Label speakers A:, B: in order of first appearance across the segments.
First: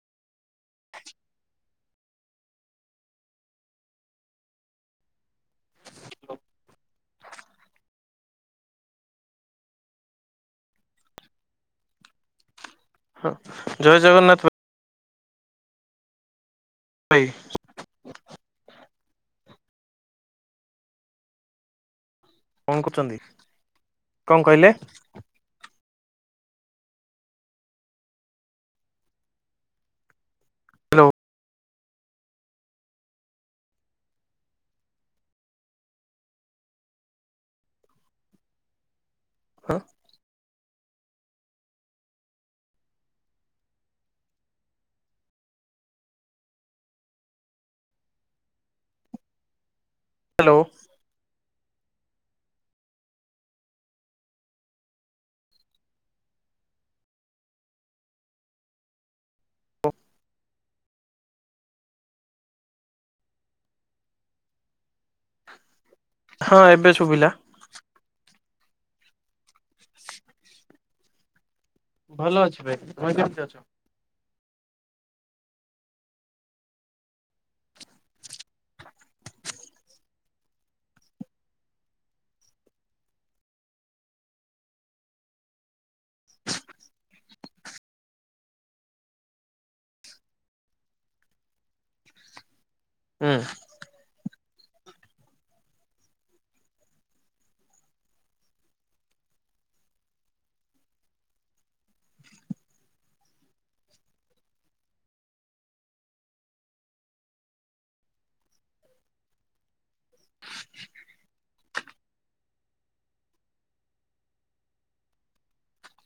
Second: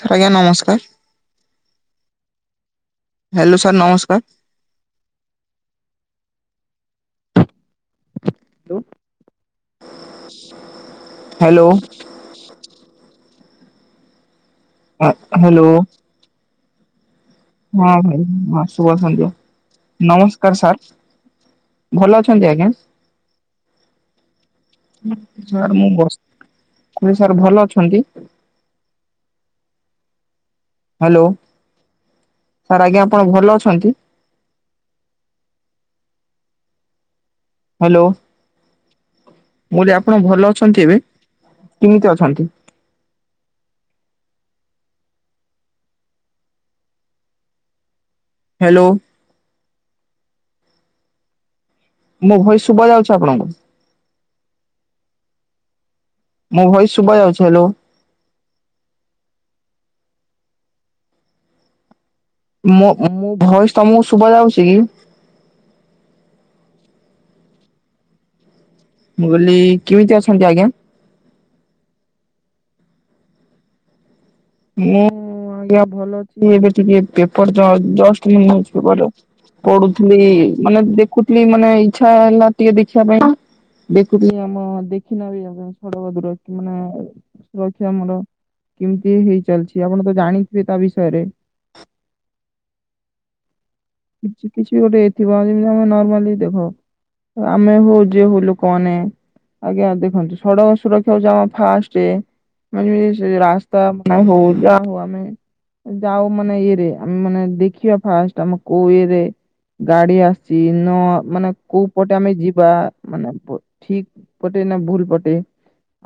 A: Sir ଆଜ୍ଞା ନମସ୍କାର। Hello sir ନମସ୍କାର। ହ୍ୟାଲୋ। ହ୍ୟାଲୋ।
B: ଜୟ ଜଗନ୍ନାଥ ପ
A: ହା ହ୍ୟାଲୋ।
B: ଭାଇ
A: ହଁ ଭାଇ, ହଁ ଶୁଭ ସନ୍ଧ୍ୟା। ନମସ୍କାର ସାର୍। ଭଲ ଅଛ ଛନ୍ତି ଆଜ୍ଞା?
B: କଣ କରୁଛନ୍ତି? କଣ କହିଲେ?
A: ସାର୍ ମୁଁ ବର୍ତ୍ତ ନାଇଁ ସାର୍ ଭଲ ଅଛନ୍ତି? ହ୍ୟାଲୋ। ସାର୍ ଆଜ୍ଞା ଆପଣ ଭଲ ଅଛନ୍ତି? ହ୍ୟାଲୋ। ମୁଁ କହିଲି ଆପଣ ଭଲ ଅଛନ୍ତି ଏବେ, କେମିତି ଅଛନ୍ତି? ହ୍ୟାଲୋ।
B: [unintelligible]
A: ମୋ ଭଏସ୍ ଶୁଭା ଯାଉଛି ଆପଣଙ୍କୁ? ମୋ ଭଏସ୍ ଶୁଭା ଯାଉଛି ହ୍ୟାଲୋ। ମୋ ମୁଁ ଭଏସ ତମକୁ ଶୁଭା ଯାଉଛି କି?
B: ହଁ ଏବେ ଶୁଭିଲା।
A: ମୁଁ କହିଲି କେମିତି ଅଛନ୍ତି ଆଜ୍ଞା?
B: ଭଲ ଅଛି ଭାଇ। ତମେ କେମତି ଅଛ?
A: ମୁଁ ହଁ ଆଜ୍ଞା ଭଲ ଅଛି। ଏବେ ଟିକେ ପେପର ଜ-ଜଷ୍ଟ ବି ନିୟୁଜପେପରର ପଢୁଥିଲି ମାନେ ଦେଖୁଥିଲି ମାନେ ଇଚ୍ଛା ହେଲା ଟିକେ ଦେଖିଆ ପାଇଁ ନା। ଦେଖୁଥିଲି ଆମ ଦେଖିନ ବି ଆମ ପାଇଁ ସଡ଼କ ଦୂର ମାନେ ସୁରକ୍ଷା ଆମର କେମିତି ହେଇ ଚାଲିଚି? ଆପଣ ତ ଜାଣିଥିବେ ତା ବିଷୟରେ
B: ହୁଁ।
A: କିଛି କିଛି ଗୋଟେ ଏଇ ଥିବ ଯେମିତି ଆମେ ନର୍ମାଲି ଦେଖ ଆମେ ହଉ ଯିଏ ହଉ ଲୋକମାନେ ଆଜ୍ଞା। ଦେଖନ୍ତୁ, ସଡକ ସୁରକ୍ଷା ହଉଚି ଆମ ଫାଷ୍ଟେ ମାନେ ଯେ ସେଇ ରାସ୍ତା ମାନ ହଉ ଯା ହଉ ଆମେ ଯାଉ ମାନେ ଇଏରେ, ଆମେ ମାନେ ଦେଖିବା ଫାଷ୍ଟ ଆମ କୋଉ ଇଏରେ ଗାଡି ଆସିଚି ନ ମାନେ କୋଉ ପଟେ ଆମେ ଯିବା, ମାନେ କୋ ଠିକ ପଟେ ଭୁଲ ପଟେ,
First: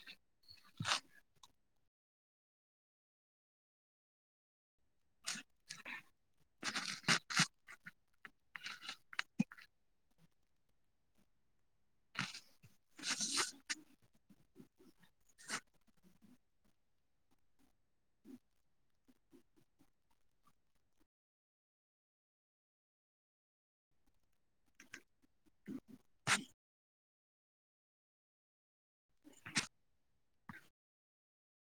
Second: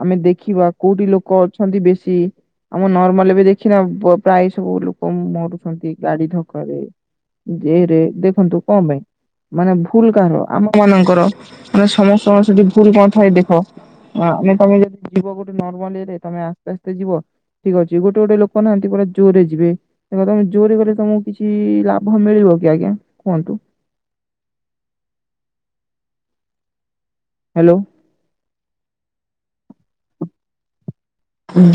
A: ଆମେ ଦେଖିବା କୋଉଠି ଲୋକ ଅଛନ୍ତି ବେଶୀ। ଆମ ନର୍ମାଲ ଏବେ ଦେଖିନା, ପ୍ରାୟ ସବୁ ଲୋକ ମରୁଛନ୍ତି ଗାଡି ଧକ୍କାରେ। ଯେରେ ଦେଖନ୍ତୁ କ ପାଇଁ? ମାନେ ଭୁଲ କାହାର, ଆମ ମାନଙ୍କର। ମାନେ ସମସ୍ତଙ୍କର ସେଠି ଭୁଲ କଣ ଥାଏ ଦେଖ ଆମେ ତମେ ଯଦି ଯିବ ଗୋଟେ ନର୍ମାଲ ଇଏରେ ତମେ ଆସ୍ତେ ଆସ୍ତେ ଯିବ ଠିକ ଅଛି। ଗୋଟେ ଗୋଟେ ଲୋକ ନାହାଁନ୍ତି ପୁରା ଜୋରେ ଯିବେ। ତେବେ ତମେ ଜୋରେ ଗଲେ ତମକୁ କିଛି ଲାଭ ଭ ମିଳିବ କି ଆଜ୍ଞା କୁଅନ୍ତୁ? ହ୍ୟାଲୋ।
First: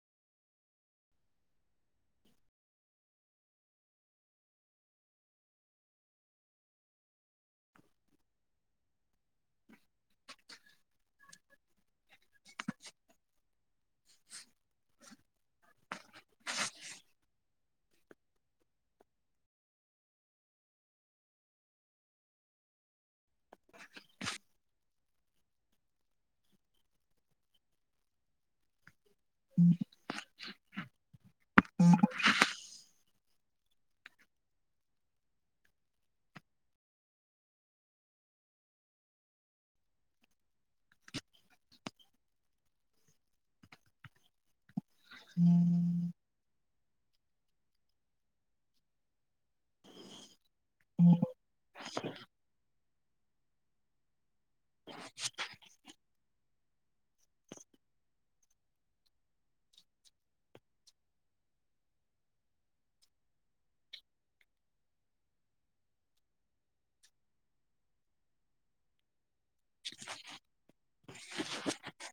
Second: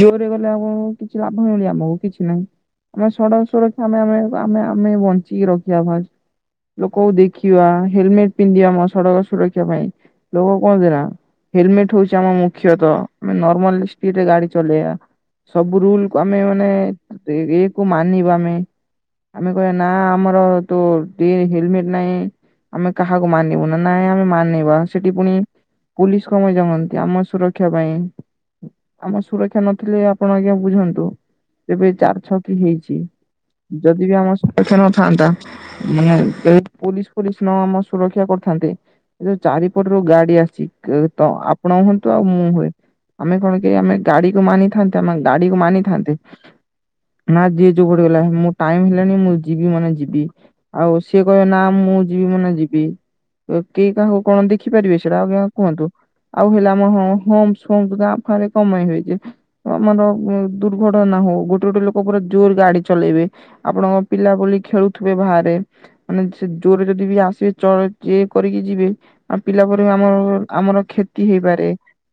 A: ଜୋରେ ଗଲେ ଆଉ କଣ କଣ କିଛି ଲାଭ ମିଳିବ ଆମକୁ, କିଛି ନାଇଁ। ଆମେ ସଡ଼କ ସୁରକ୍ଷା ଆମେ ଆମେ ଆମେ ଆମେ ବଞ୍ଚିକି ରଖିବା ଫାଷ୍ଟ୍। ଲୋକକୁ ଦେଖିବା, ହେଲମେଟ ପିନ୍ଧିଆ ଆମ ସଡକ ସୁରକ୍ଷା ପାଇଁ। ଲୋକ କଅନ୍ତିନା, ହେଲମେଟ ହଉଛି ଆମ ମୁଖ୍ୟତଃ ମାନେ ନରମାଲି ସ୍ପିଡ୍ ରେ ଗାଡି ଚଲେଇବା। ସବୁ ରୁଲ ଆମେ ମାନେ ଇ କୁ ମାନିବା ଆମେ। ଆମେ କହିଆ ନା ଆମର ତୁ ଏ ହେଲମେଟ ନାଇ। ଆମେ କାହାକୁ ମାନିବୁ ନା ନାଇଁ ଆମେ ମାନିବା ସେଠି ପୁଣି ପୋଲିସ କଣ ପାଇଁ ଜଗନ୍ତି ଆମ ସୁରକ୍ଷା ପାଇଁ। ଆମ ସୁରକ୍ଷା ନଥିଲେ ଆପଣ ଆଜ୍ଞା ବୁଝନ୍ତୁ ଏବେ ଚାରି ଛଅକି ହେଇଛି। ଯଦି ବି ଆମ ସୁରକ୍ଷା ନଥାନ୍ତା ମାନେ ପୋଲିସ ଫୋଲିସ ନ ଆମ ସୁରକ୍ଷା କରିଥାନ୍ତେ। ଏ ଯୋଉ ଚାରିପଟରୁ ଗାଡି ଆସି ତ ଆପଣ ହୁଅନ୍ତୁ ଆଉ ମୁଁ ହୁଏ ଆମେ କଣ କେ ଆମେ ଗାଡିକୁ ମାନିଥାନ୍ତେ ଆମେ ଗାଡିକୁ ମାନିଥାନ୍ତେ। ନା ଯିଏ ଯୋଉ ପଟେ ଗଲା ମୁ ଟାଇମ ହେଲାଣି ମୁଁ ଯିବି ମାନେ ଯିବି। ଆଉ ସିଏ କହଇ ନା ମୁଁ ଯିବି ମାନେ ଯିବି କିଏ କାହାକୁ କରନ୍ତି ଦେଖି ପାରିବେ ସେଇଟା ଆଜ୍ଞା କୁହନ୍ତୁ ଆଉ ହେଲା ଆମ ହମ୍ପସ ଫମ୍ପସ ଗାଁ ଫାରେ କମେଇ ଦେଇଚି। ଆମର ଦୁର୍ଘଟନା ହଉ। ଗୋଟେ ଗୋଟେ ଲୋକ ପୁରା ଜୋରେ ଗାଡି ଚଲେଇବେ ଆପଣଙ୍କ ପିଲା ବୋଲି ଖେଳୁଥିବେ ବାହାରେ ମାନେ ସେ ଜୋରେ ଯଦି ବି ଆସିବେ ଚଳ ଇଏ କରିକି ଯିବେ ଆ ପିଲା ପରେ ଆମର ଆମର କ୍ଷତି ହେଇପାରେ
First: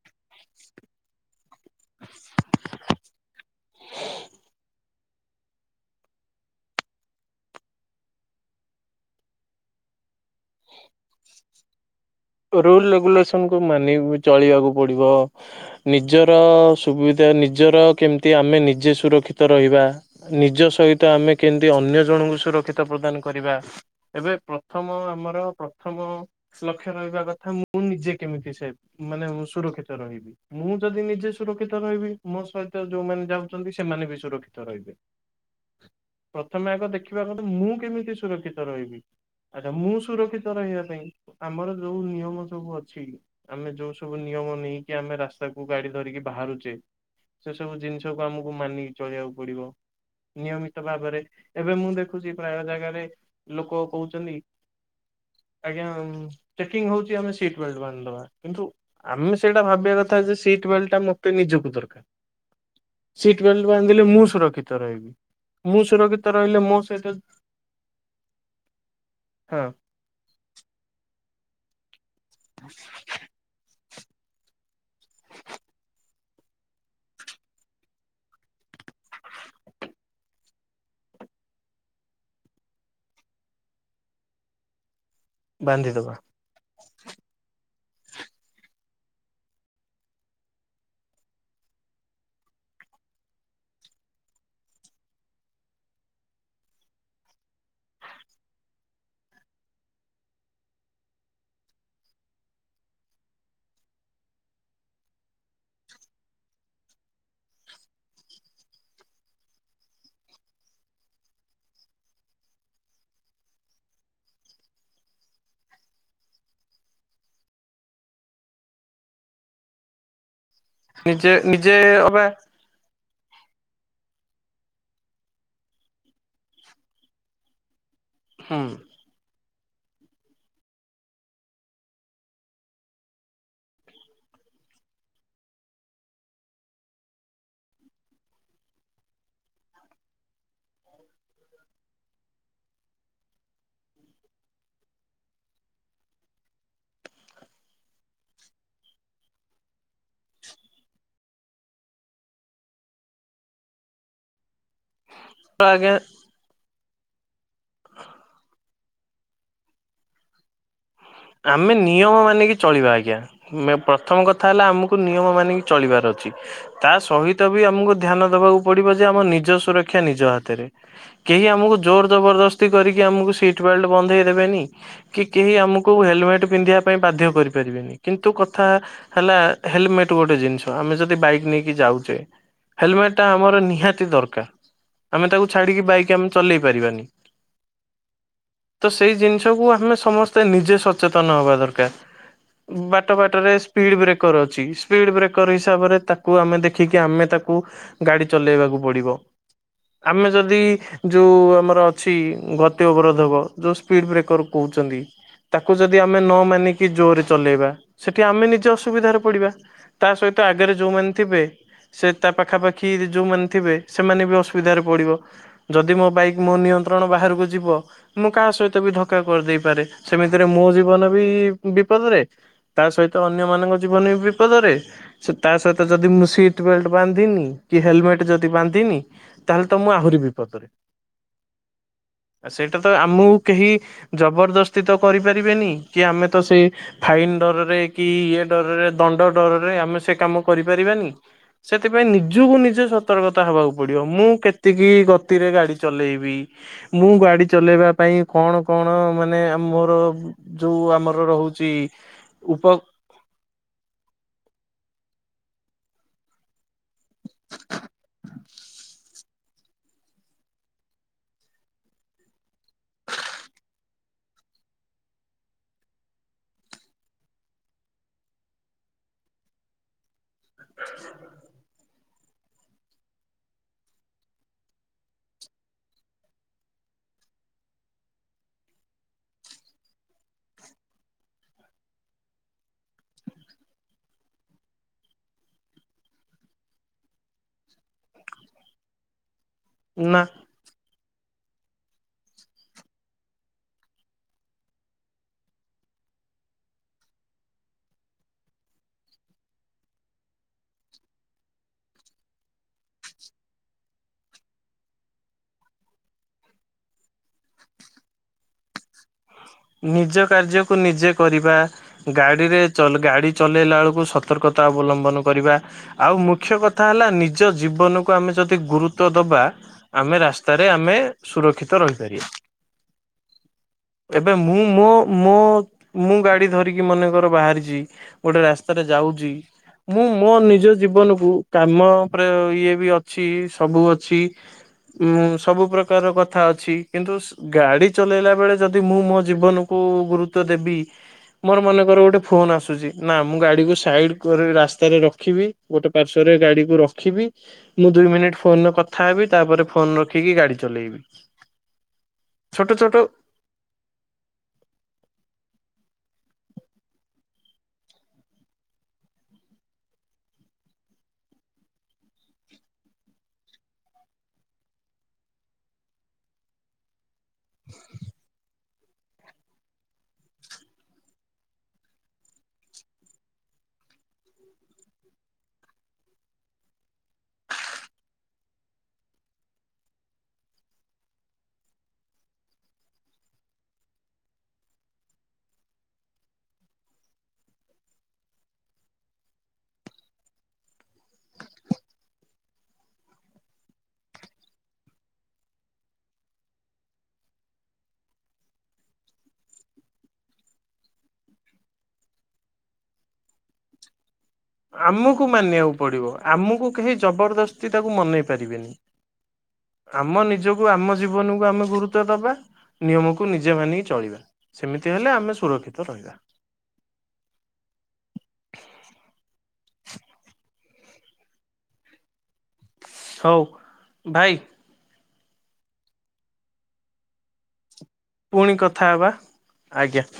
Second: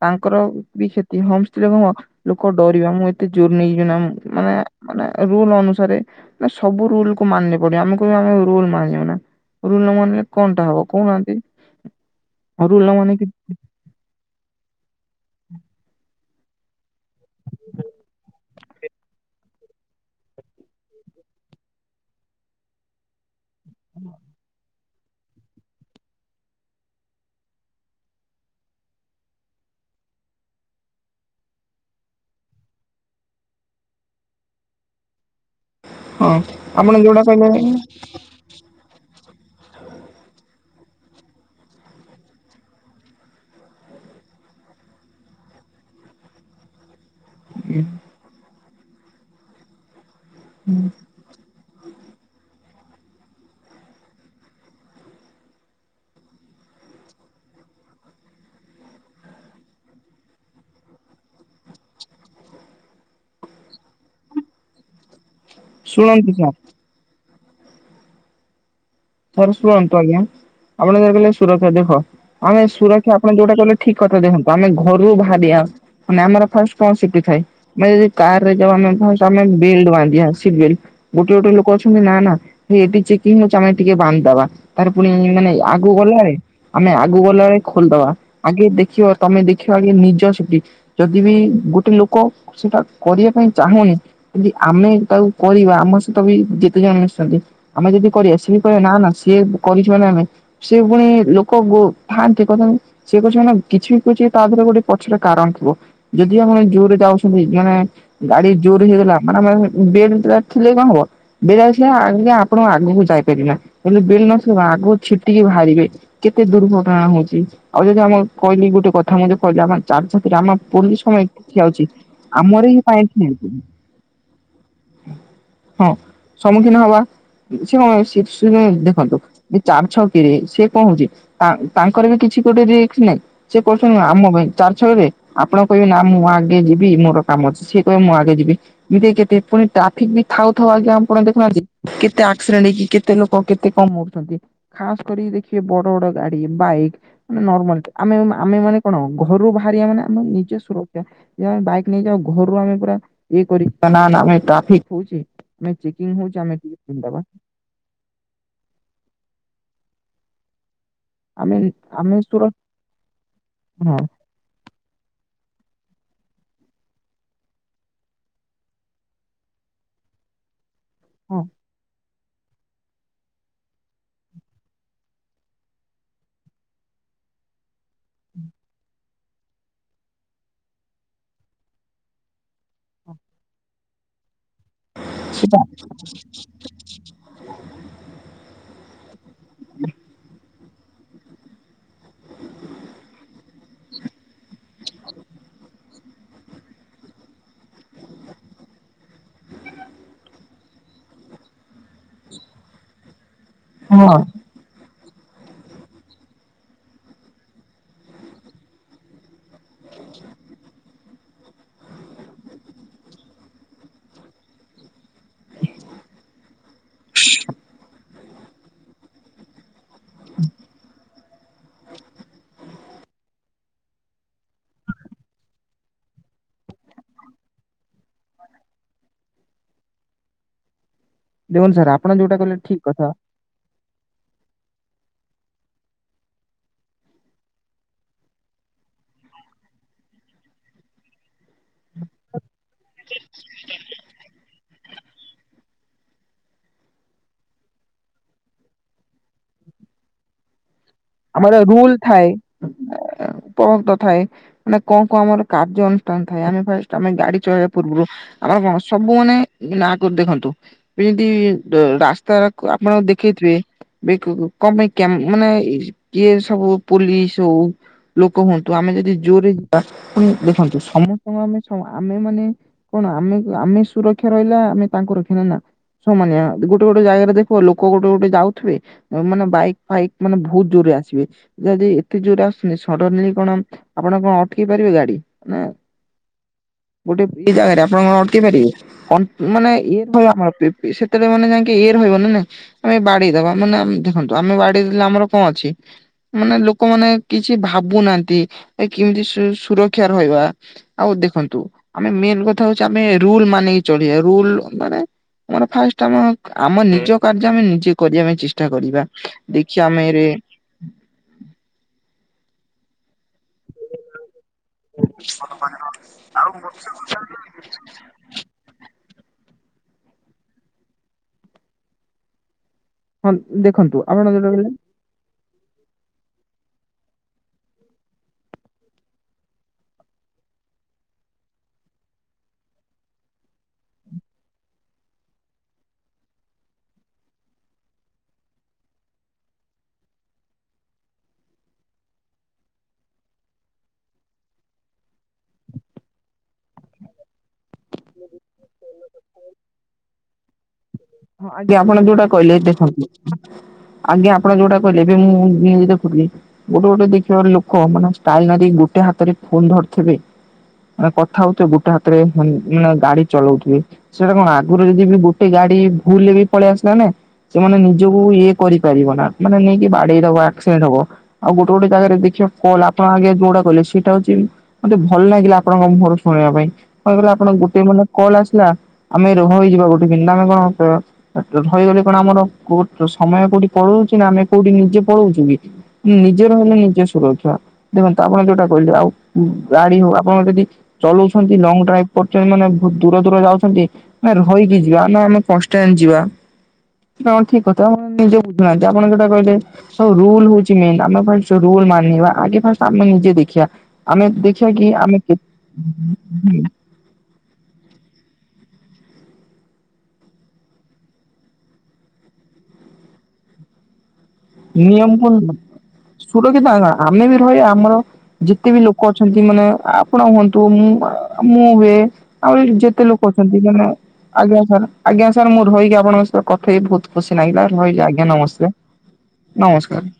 A: ତାଙ୍କର ବି କ୍ଷତି ହମ୍ପସ ଥିଲେ କଣ ଲୋକ ଡରିବେ ମୁଁ ଏତେ ଜୋର ନେଇଯିବି ନା ମାନେ ମାନେ ରୁଲ ଅନୁସାରେ ସବୁ ରୁଲ କୁ ମାନେ ପଡିବ ଆମେ କହିବା ଆମେ ରୁଲ ମାନିବୁନା। ରୁଲ ନ ମାନିଲେ କଣଟା ହବ କହୁନାହାନ୍ତି। ଆଉ
B: ରୁଲ
A: ମାନେ କି
B: ରେଗୁଲେସନ କୁ ମାନି ଚଳିବାକୁ ପଡିବ। ନିଜର ସୁବିଧା ନିଜର କେମତି ଆମେ ନିଜେ ସୁରକ୍ଷିତ ରହିବା। ନିଜ ସହିତ ଆମେ କେମିତି ଅନ୍ୟ ଜଣଙ୍କୁ ସୁରକ୍ଷିତ ପ୍ରଦାନ କରିବା। ଏବେ ପ୍ରଥମ ଆମର ପ୍ରଥମ ଲକ୍ଷ ରହିବା କଥା ମୁଁ ନିଜେ କେମିତି ସେ ମାନେ ସୁରକ୍ଷିତ ରହିବି ମୁଁ ଯଦି ନିଜେ ସୁରକ୍ଷିତ ର ମୋ ସହିତ ଯୋଉମାନେ ଯାଉଛନ୍ତି ସେମାନେ ବି ସୁରକ୍ଷିତ ରହିବେ।
A: ହଁ
B: ପ୍ରଥମେ ଆଗ
A: ଆପଣ
B: ଦେଖିବା
A: ଯୋଉଟା
B: କଥା ମୁଁ
A: କହିଲେ
B: କେମିତି ସୁରକ୍ଷିତ ରହିବି। ଆଚ୍ଛା ମୁଁ ସୁରକ୍ଷିତ ରହିବା ପାଇଁ ଆମର ଯୋଉ ନିୟମ ସବୁ ଅଛି ଆମେ ଯୋଉ ସବୁ ନିୟମ ନେଇକି ଆମେ ରାସ୍ତାକୁୁ ଗାଡି ଧରିକି ବାହାର [unintelligible] ସେ ସବୁ ଜିନିଷକୁ ଆମକୁ ମାନିକି ଚଳିବାକୁ ପଡିବ। ନିୟମିତ ଭାବରେ ଏବେ ମୁଁ ଦେଖୁଛି ପ୍ରାୟ ଜାଗା ଜାଗାରେ ଲୋକ କହୁଛନ୍ତି ଆଜ୍ଞା ଚେକିଙ୍ଗ ହଉଛି ଆମେ ସିଟ ବେଲ୍ଟ ବାନ୍ଧିଦବା କିନ୍ତୁ ଆମେ ସେଇଟା ଭାବିବା କଥା ଯେ ସିଟ ବେଲ୍ଟଟା ମତେ ନିଜକୁ ଦରକାର ସିଟ ବେଲଟ ବାନ୍ଧିଲେ ମୁଁ ସୁରକ୍ଷିତ ରହିବି। ମୁଁ ସୁରକ୍ଷିତ
A: ଶୁଣନ୍ତୁ
B: ରହିଲେ ମୋ ସହିତ
A: ସର
B: ହଁ
A: ଶୁଣନ୍ତୁ ଆଜ୍ଞା ଆପଣ [unintelligible] ସୁରକ୍ଷା ଦେଖ ଆମେ ସୁରକ୍ଷା ଆପଣ ଯୋଉଟା କହିଲେ ଠିକ କଥା ଦେଖନ୍ତୁ ଆମେ ଘରୁ ବାହାରିବା ମାନେ ଆମର ଫାଷ୍ଟ କଣ ସିଟି ଥାଏ ଆମେ ଯଦି କାର ରେ ଯ ଫାର୍ଷ୍ଟ ଆମେ ବେଲ୍ଟ ବାନ୍ଧିବା ସିଟ୍ ବେଲ୍ଟ ଗୋଟେ ଗୋଟେ ଲୋକ ଅଛନ୍ତି ନା ନା ଏଠି ଚେକିଂ ହୋଉଛି ଆମେ ଟିକେ ବାନ୍ଧଦବା ତାର ପୁଣି ମାନେ ଆଗକୁ
B: ବାନ୍ଧିଦବା
A: ଗଲାଳେ ଆମେ ଆଗକୁ ଗଲାବେଳେ ଖୋଲିଦବା ଆଗେ ଦେଖିବ ତମେ ଦେଖିବା ଆଗେ ନିଜ ସେପଟି ଯଦି ବି ଗୋଟେ ଲୋକ ସେଇଟା କରିବା ପାଇଁ ଚାହୁଁନି ଯଦି ଆମେ ତାକୁ କରିବା ଆମ ସହିତ ବି ଯେ ଯେତେ ଜଣ ମିଶନ୍ତି ଆମେ ଯଦି କରିବା ସିଏ କହିବେ ନା ନା ସିଏ କରିଛି ମାନେ ଆମେ ସେ ପୁଣି ଲୋକ ଥାଆନ୍ତି କଥା ସିଏ କରିଚି ମାନେ ଆ କିଛି ବି କଛି ତା ଦେହରେ ଗୋଟେ ପଛରେ କାରଣ ଥିବ ଯଦି ଆପଣ ଜୋର ରେ ଯାଉଛନ୍ତି ଜଣେ ଗାଡି ଜୋର ହେଇଗଲା ମାନେ [unintelligible] ଥିଲେ କଣ ହବ [unintelligible] ଥିଲେ ଆଗ ଆପଣ ଆଗକୁ ଯାଇପାରେନା। ହେଲେ ବେଲ ନଥିଲେ ଆଗକୁ ଛିଟିକି ବାହାରିବେ କେତେ ଦୁର୍ଘଟଣା ହଉଛି ଆଉ ଯଦି ଆମ କହିଲେ ଏ ଗୋଟେ କଥା ମୁ କହିଲି ଆମ ଚାରି ଛକିରେ ଆମ ପୋଲିସ କଣ
B: ନିଜେ
A: ପାଇଁ
B: ନିଜେ
A: ଠିଆଉଛି
B: ଅବା
A: ଆମର ହି ପାଇଁ। [unintelligible] ହଁ ସମ୍ମୁଖୀନ ହବା [unintelligible] ସେ
B: ହୁଁ
A: ଦେଖନ୍ତୁ ଚାରି ଛକିରେ ସେ କଣ ହଉଛି ତା-ତାଙ୍କର ବି କିଛି ଗୋଟେ ରିସ୍କ ନାହିଁ ସେ କଛନ୍ତି ଆମ ପାଇଁ ଚାରି ଛକିରେ ଆପଣ କହିବେ ନା ମୁଁ ଆଗେ ଯିବି ମୋର କାମ ଅଛି ସେଏ କହିବେ ମୁଁ ଆଗେ ଯିବି ଏମି଼ତି କେତେ ପୁଣି ଟ୍ରାଫିକ୍ ବି ଥାଉ ଥାଉ ଆଜ୍ଞା ଆପଣ ଦେଖୁନାହାନ୍ତି କେତେ ଆକ୍ସିଡେଣ୍ଟ ହେଇକି କେତେ କେତେ ଲୋକ କେତେ କମ କରୁଛନ୍ତି ଖାସ କରି ଦେଖିବେ ବଡ ବଡ ଗାଡି ବାଇକ୍ ମାନେ ନର୍ମାଲ ଆମେ ଆମେ ମାନେ କଣ ଘରୁ ବାହାରିବା ମାନେ ଆମେ ନିଜେ ସୁରକ୍ଷା ଯମେ ବାଇକ୍ ନେଇଯାଉ ଘରୁ ଆମେ ପୁରା ଇଏ କରି ନାଁ ନାଁ ନାଁ ଆମେ ଟ୍ରାଫିକ୍ କହୁଛି
B: ତ
A: ମାନେ
B: ଆଜ୍ଞା
A: ଚେକକିଙ୍ଗ ହୋଉଛି ଆମେ ପିନ୍ଦିଦବା।
B: [inaudible] ଆମେ ନିୟମ ମାନିକି ଚଳିବା ଆଜ୍ଞା ମ୍
A: ହଁ
B: ପ୍ରଥମ କଥା ହେଲା ଆମକୁ ନିୟମ ମାନିକି ଚଳିବାର ତା ସହିତ ବି ଆମକୁ ଧ୍ୟାନ ଦବାକୁ ପଡିବ ଯେ ଆମ ନିଜ ସୁରକ୍ଷା ନିଜ ହାତରେ।
A: ହଁ
B: କେହି ଆମକୁ ଜୋର ଜବରଦସ୍ତି କରି ଆମକୁ ସିଟ ବେଲଟ ବନ୍ଧେଇ ଦେବେନି। କି କେହି ଆମକୁ ହେଲମେଟ ପିନ୍ଧିବା ପାଇଁ ବାଧ୍ୟ କରିପାରିବେନି। କିନ୍ତୁ କଥା ହେଲା ହେଲମେଟ ଗୋଟେ ଜିନିଷ ଆମ ଆମେ ଯଦି ବାଇକ ନେଇକି ଯାଉଛେ ହେଲମେଟ
A: ହଁ
B: ଟା ଆମର ନିହାତି ଦରକାର। ଆମେ ତାକୁ
A: ସେଟା
B: ଛାଡିକି ବାଇକ ଆମେ ଚଲେଇ ପାରିବାନି। ତ ସେଇ ଜିନିଷକୁୁ ଆମେ ସମସ୍ତେ ନିଜେ ସଚେତନ ହବା ଦରକାର ବାଟ ବାଟରେ ସ୍ପିଡ ବ୍ରେକର ଅଛି। ଅଛି ସ୍ପୀଡ଼ ବ୍ରେକର ହିସାବରେ ତା କୁ ଆମେ ଦେଖିକି ଆମେ ତାକୁ ଗାଡି ଚଲେଇବାକୁ ପଡିବ। ଆମେ ଯଦି ଯୋଉ ଆମର ଛି ଗତି ଅବରୋଧକ ଯେଉଁ ସ୍ପିଡ଼୍
A: ହଁ
B: ବ୍ରେକର କହୁଛନ୍ତି। ତାକୁ ଯଦି ଆମେ ନ ମାନିକି ଜୋରରେ ଚଲେଇବା ସେଠି ଆମେ ନିଜେ ଅସୁବିଧାରେ ପଡିବା। ତା ସହିତ ଆଗରେ ଯୋଉମାନେ ଥିବେ ସେ ତା ପାଖାପାଖି ଯୋଉମାନେ ଥିବେ ସେମାନେ ବି ଅସୁବିଧାରେ ପଡିବ। ଯଦି ମୋ ବାଇକ ମୋ ନିଅ ଣ ବାହାରକୁ ଯିବ ମୁଁ କାହା ସହିତ ବି ଧକା କରିଦେଇ ପାରେ ସେମିତିରେ ମୋ ଜୀବନ ବି ବିପଦରେ ତା ସହିତ ଅନ୍ୟ ମାନଙ୍କ ଜୀବନ ବି ବିପଦରେ ତା ସହିତ ଯଦି ସିଟ ବେଲଟ ବାନ୍ଧିନି କି ହେଲମେଟ ଯଦି ବାନ୍ଧିନି ତାହେଲେ ତ ମୁଁ ଆହୁରି ବିପଦରେ।
A: ଦେଖନ୍ତୁ ସାର୍ ଆପଣ ଯୋଉଟା କହିଲେ
B: ସେଇଟା
A: ଠିକ
B: ତ
A: କଥା।
B: ଆମକୁ କେହି ଜବରଦସ୍ତ କରିପାରିବେନି କି ଆମେ ତ ସେ ଫାଇନ ଡରରେ କି ଇଏ ଡରରେ ଦଣ୍ଡ ଡରରେ ଆମେ ସେ କାମ କରିପାରିବାନି। ସେଥିପାଇଁ ନିଜକୁ ନିଜେ ସତର୍କତା ହବାକୁ ପଡିବ। ମୁଁ କେତିକି ଗତିରେ ଗାଡି ଚଲେଇବି ମୁଁ ଗାଡି ଚଲେଇବା ପାଇଁ କଣ କଣ ମାନେ ମୋର ଯୋଉ
A: ଆମର ରୁଲ ଥାଏ
B: ଉପ
A: ଉପଭୋକ୍ତ ଥାଏ ମାନେ କଣ କଣ ଆମର କାର୍ଯ୍ୟ ଅନୁଷ୍ଠାନ ଥାଏ ଆମେ ଫାଷ୍ଟ ଆମେ ଗାଡି ଚଳେଇବା ପୂର୍ବରୁ ଆମ କଣ ସବୁ ମାନେ ନାଁ କରି ଦେଖନ୍ତୁ ଏମତି ରାସ୍ତା ଆପଣ ଦେଖିଥିବେ ବ କମ୍ କଣପାଇଁ କ୍ୟମା ମାନେ କିଏ ସବୁ ପୋଲିସ ହଉ ଲୋକ ହୁଅନ୍ତୁ ଆମେ ଯଦି ଜୋରେ ଯିବା। ପୁଣି ଦେଖନ୍ତୁ ସମସ୍ତଙ୍କୁ ଆମେ ହଁ ଆମେ ମାନେ କଣ ଆମେ ଆମେ ସୁରକ୍ଷା ରହିଲେ ଆମେ ତାଙ୍କୁ ରଖିଲେ ନା ସମାନ ଗୋଟେ ଗୋଟେ ଜାଗାରେ ଦେଖିବ ଲୋକ ଗୋଟେ ଗୋଟେ ଯାଉଥିବେ ମାନେ ବାଇକ୍ ଫାଇକ୍ ମାନେ ବହୁତ ଜୋରରେ ଆସେ। ଆସିବେ ଯଦି ଏତେ ଜୋର ଆସିବେ ସଡନଲି କଣ ଆପଣ କଣ ଅଟେଇ ପାରିବେ ଗାଡି ନା ଗୋଟେ ଏ ଜାଗାରେ ଆପଣ କଣ ଅଟକେଇ ପାରିବେ କଣ ମାନ ଇଏ
B: ନା
A: [unintelligible] କେତେବେ ମାନେ ଯାଇକି ଏୟର ରହିବନ ନା ଆମେ ବାଡେଇଦବା ମାନେ ଦେଖନ୍ତୁ ଆମେ ବାଡିେଇ ଦେେଲେ ଆମର କଣ ଅଛି? [inaudible] ମାନେ ଲୋକମାନେେ କିଛି ଭାବୁନାହାନ୍ତି ଏ କେମିତି ସୁରକ୍ଷା ରହିବା। ଆଉ ଦେଖ ଦେଖନ୍ତୁ ଆମେ ମେନ କଥା ହଉଛି ଆମେ ରୁଲ ମାନିକି ଚଳିବା ରୁଲ ମାନେ ଆମର ଫାଷ୍ଟ ଆମ ଆମ ନିଜ କାର୍ଯ୍ୟ ଆମେ ନିଜେ କରିବା ପାଇଁ ଚେଷ୍ଟା କରିବା। ଦେଖିିବା
B: ନିଜ
A: ଆମେରେ
B: କାର୍ଯ୍ୟକୁ ନିଜେ କରିବା ଗାଡିରେ ଗାଡି ଚଲେଇଲା ବେଳକୁ ସ ସତର୍କତା ଅବଲମ୍ବନ କରିବା, ଆଉ ମୁଖ୍ୟ କଥା ହେଲା ନିଜ ଜୀବନକୁ ଆମେ ଯଦି ଗୁରୁ ତ୍ୟ ଦବା ଆମେ ରାସ୍ତାରେ ଆମେ ସୁରକ୍ଷିତ ରହିପାରିବା।
A: ହଁ ଦେଖନ୍ତୁ ଆପଣ
B: ଏବେ
A: ଯୋଉଟା
B: ମୁଁ
A: କହିଲେ
B: ମୋ ମୁଁ ମୁଁ ଗାଡି ଧରିକି ମନେକର ବାହାରିଛି, ଗୋଟେ ରାସ୍ତାରେ ଯାଉଛି ମୁଁ ମୋ ନିଜ ଜୀବନକୁ କାମ [unintelligible] ଇଏ ବି ଅଛି ସବୁ ଅଛି ଉଁ ସବୁ ପ୍ରକାରର କଥା ଅଛି କିନ୍ତୁ ସ୍ ଗାଡି ଚଲେଇଲା ବେଳେ ଯଦି ମୁଁ ମୋ ଜୀବନକୁୁ ଗୁରୁତ୍ବ ଦେବି ମୋର ମନେକର ଗୋଟେ ଫୋନ୍ ଆସୁଛି, ନା ମୁଁ ଗାଡିକୁ ସାଇଡ କରି ରାସ୍ତାରେ ରଖିବି, ଗୋଟେ ପାର୍ଶ୍ଵ ରେ ଗାଡିକୁ ରଖିବି। ମୁଁ ଦୁଇ ମିନିଟ୍ ଫୋନରେ କଥା ହେବି। ତା ପରେ ଫୋନ ରଖିକି ଗାଡି ଚଲେଇବି।
A: ହଁ ଆଜ୍ଞା ଆପଣ ଯୋଉଟା କହିଲେ
B: ଛୋଟ ଛୋଟ
A: ଦେଖନ୍ତୁ ଆଜ୍ଞା ଆପଣ ଯୋଉଟା କହିଲେ ଏବେ ମୁଁ ନ୍ୟୁଜ ଦେଖୁଥିଲି ଗୋଟେ ଗୋଟେ ଦେଖିବ ଲୋକ ମାନେ ଷ୍ଟାଇଲ ମାରିକି ଗୋ ଟେ ହାତରେ ଫୋନ୍ ଧରିଥିବେ ମାନେ କଥା ହଉଥିବେ ଗୋଟେ ହାତରେ ମା-ମାନେ ଗାଡି ଚଲଉଥିବେ। ସେଇଟା କଣ ଆଗୁରୁ ଯଦି ବି ଗୋଟେ ଗାଡି ଭୁଲରେ ବି ପଳେଇ ଆସିଲା ନା ସେମାନେ ନିଜକୁ ଇଏ କରିପାରିବ ନା, ମାନେ ନେଇକି ବାଡେଇଦବ ଆକ୍ସିଡେଣ୍ଟ ହବ। ଆଉ ଗୋଟେ ଗୋଟେ ଜାଗାରେ ଦେଖିବ କଲ୍ ଆପଣ ଆଗେ ଯୋଉଗୁଡା କହିଲେ ସେଇଟା ହଉଛି ମତେ ଭଲ ଲାଗିଲା ଆପଣଙ୍କ ମୁହଁରୁ ଶୁଣିଆ ପାଇଁ। ମନେକର ଆପଣ ଗୋଟେ ମାନେ କଲ୍ ଆସି ଲା ଆମେ ରହଇଯିବା ଗୋଟେ, [unintelligible] ଆମେ କଣ ର-ର-ରହିଗଲେ କଣ ଆମର କୋଠ୍ ସମୟ କୋଉଠି ପଳଉଛି ନା ଆମେ କୋଉଠି ନିଜେ ପଳଉଚୁ କି ନିଜେ ରହିଲେ ନିଜେ ସୁରକ୍ଷା। ଦେଖନ୍ତୁ ଆପଣ ଯୋଉଟା କହିଲେ ଆଉ ଗାଡି ହଉ ଆପଣ ଯଦି ଚଲଉଛନ୍ତି ଲଙ୍ଗ୍ ଡ୍ରାଇଭ୍ କରୁଛନ୍ତି ମାନେ ବହୁତ ଦୂର ଦୂର ଯାଉଛନ୍ତି ମାନେ ରହିକି ଯିବା ନା ଆମେ କନ୍ସ୍ [unintelligible] ଯିବା ଏଇଟା କଣ ଠିକ କଥା? ନିଜେ ବୁଝୁନାହାନ୍ତି ଆପଣ ଯୋଉଟା କହିଲେ ସବୁ ରୁଲ୍ ହଉଛି ମେନ୍ ଆମ ପାଇଁ ସେ ରୁଲ୍ ମାନିବା ଆଗେ ଫାଷ୍ଟ୍ ଆମେ ନିଜେ ଦେଖିଆ।
B: ଆମୁକୁ ମାନିବାକୁ ପଡିବ। ଆମୁକୁ କେହି ଜବରଦସ୍ତି ତାକୁ ମନେଇ ପାରିବେନି। ଆମ ନିଜକୁ ଆମ ଜୀବନକୁ ଆମେ ଗୁରୁତ୍ବ ଦବା, ନିୟମକୁ ନିଜେ ମାନିକି ଚଳିବା। ସେମିତି ହେଲେ
A: ନିୟମକୁ
B: ଆମେ ସୁରକ୍ଷିତ ରହି
A: ସୁରକ୍ଷିତ ଆ-ଆ-ଆମେ ବି ରହିଆ, ଆମର ଯେତେ ବି ଲୋକ ଅଛନ୍ତି ମାନେ ଆ-ଆପଣ ହୁଅନ୍ତୁ ମୁଁ ଆ ମୁଁ ହୁଏ ଆହୁରି ଯେତେ ଲୋକ
B: ହଉ
A: ଅଛନ୍ତି ମାନେ
B: ଭାଇ
A: ଆଜ୍ଞା ସାର୍ ଆଜ୍ଞା ସାର୍ ମୁଁ ରହିକି ଆପଣଙ୍କ ସହିତ କଥା ହେଇ ବହୁତ ଖୁସି ଲାଗିଲା ରହିଲି ଆଜ୍ଞା
B: ପୁଣି
A: ନମସ୍ତେ।
B: କଥା ହେବା ଆଜ୍ଞା।
A: ନମସ୍କାର।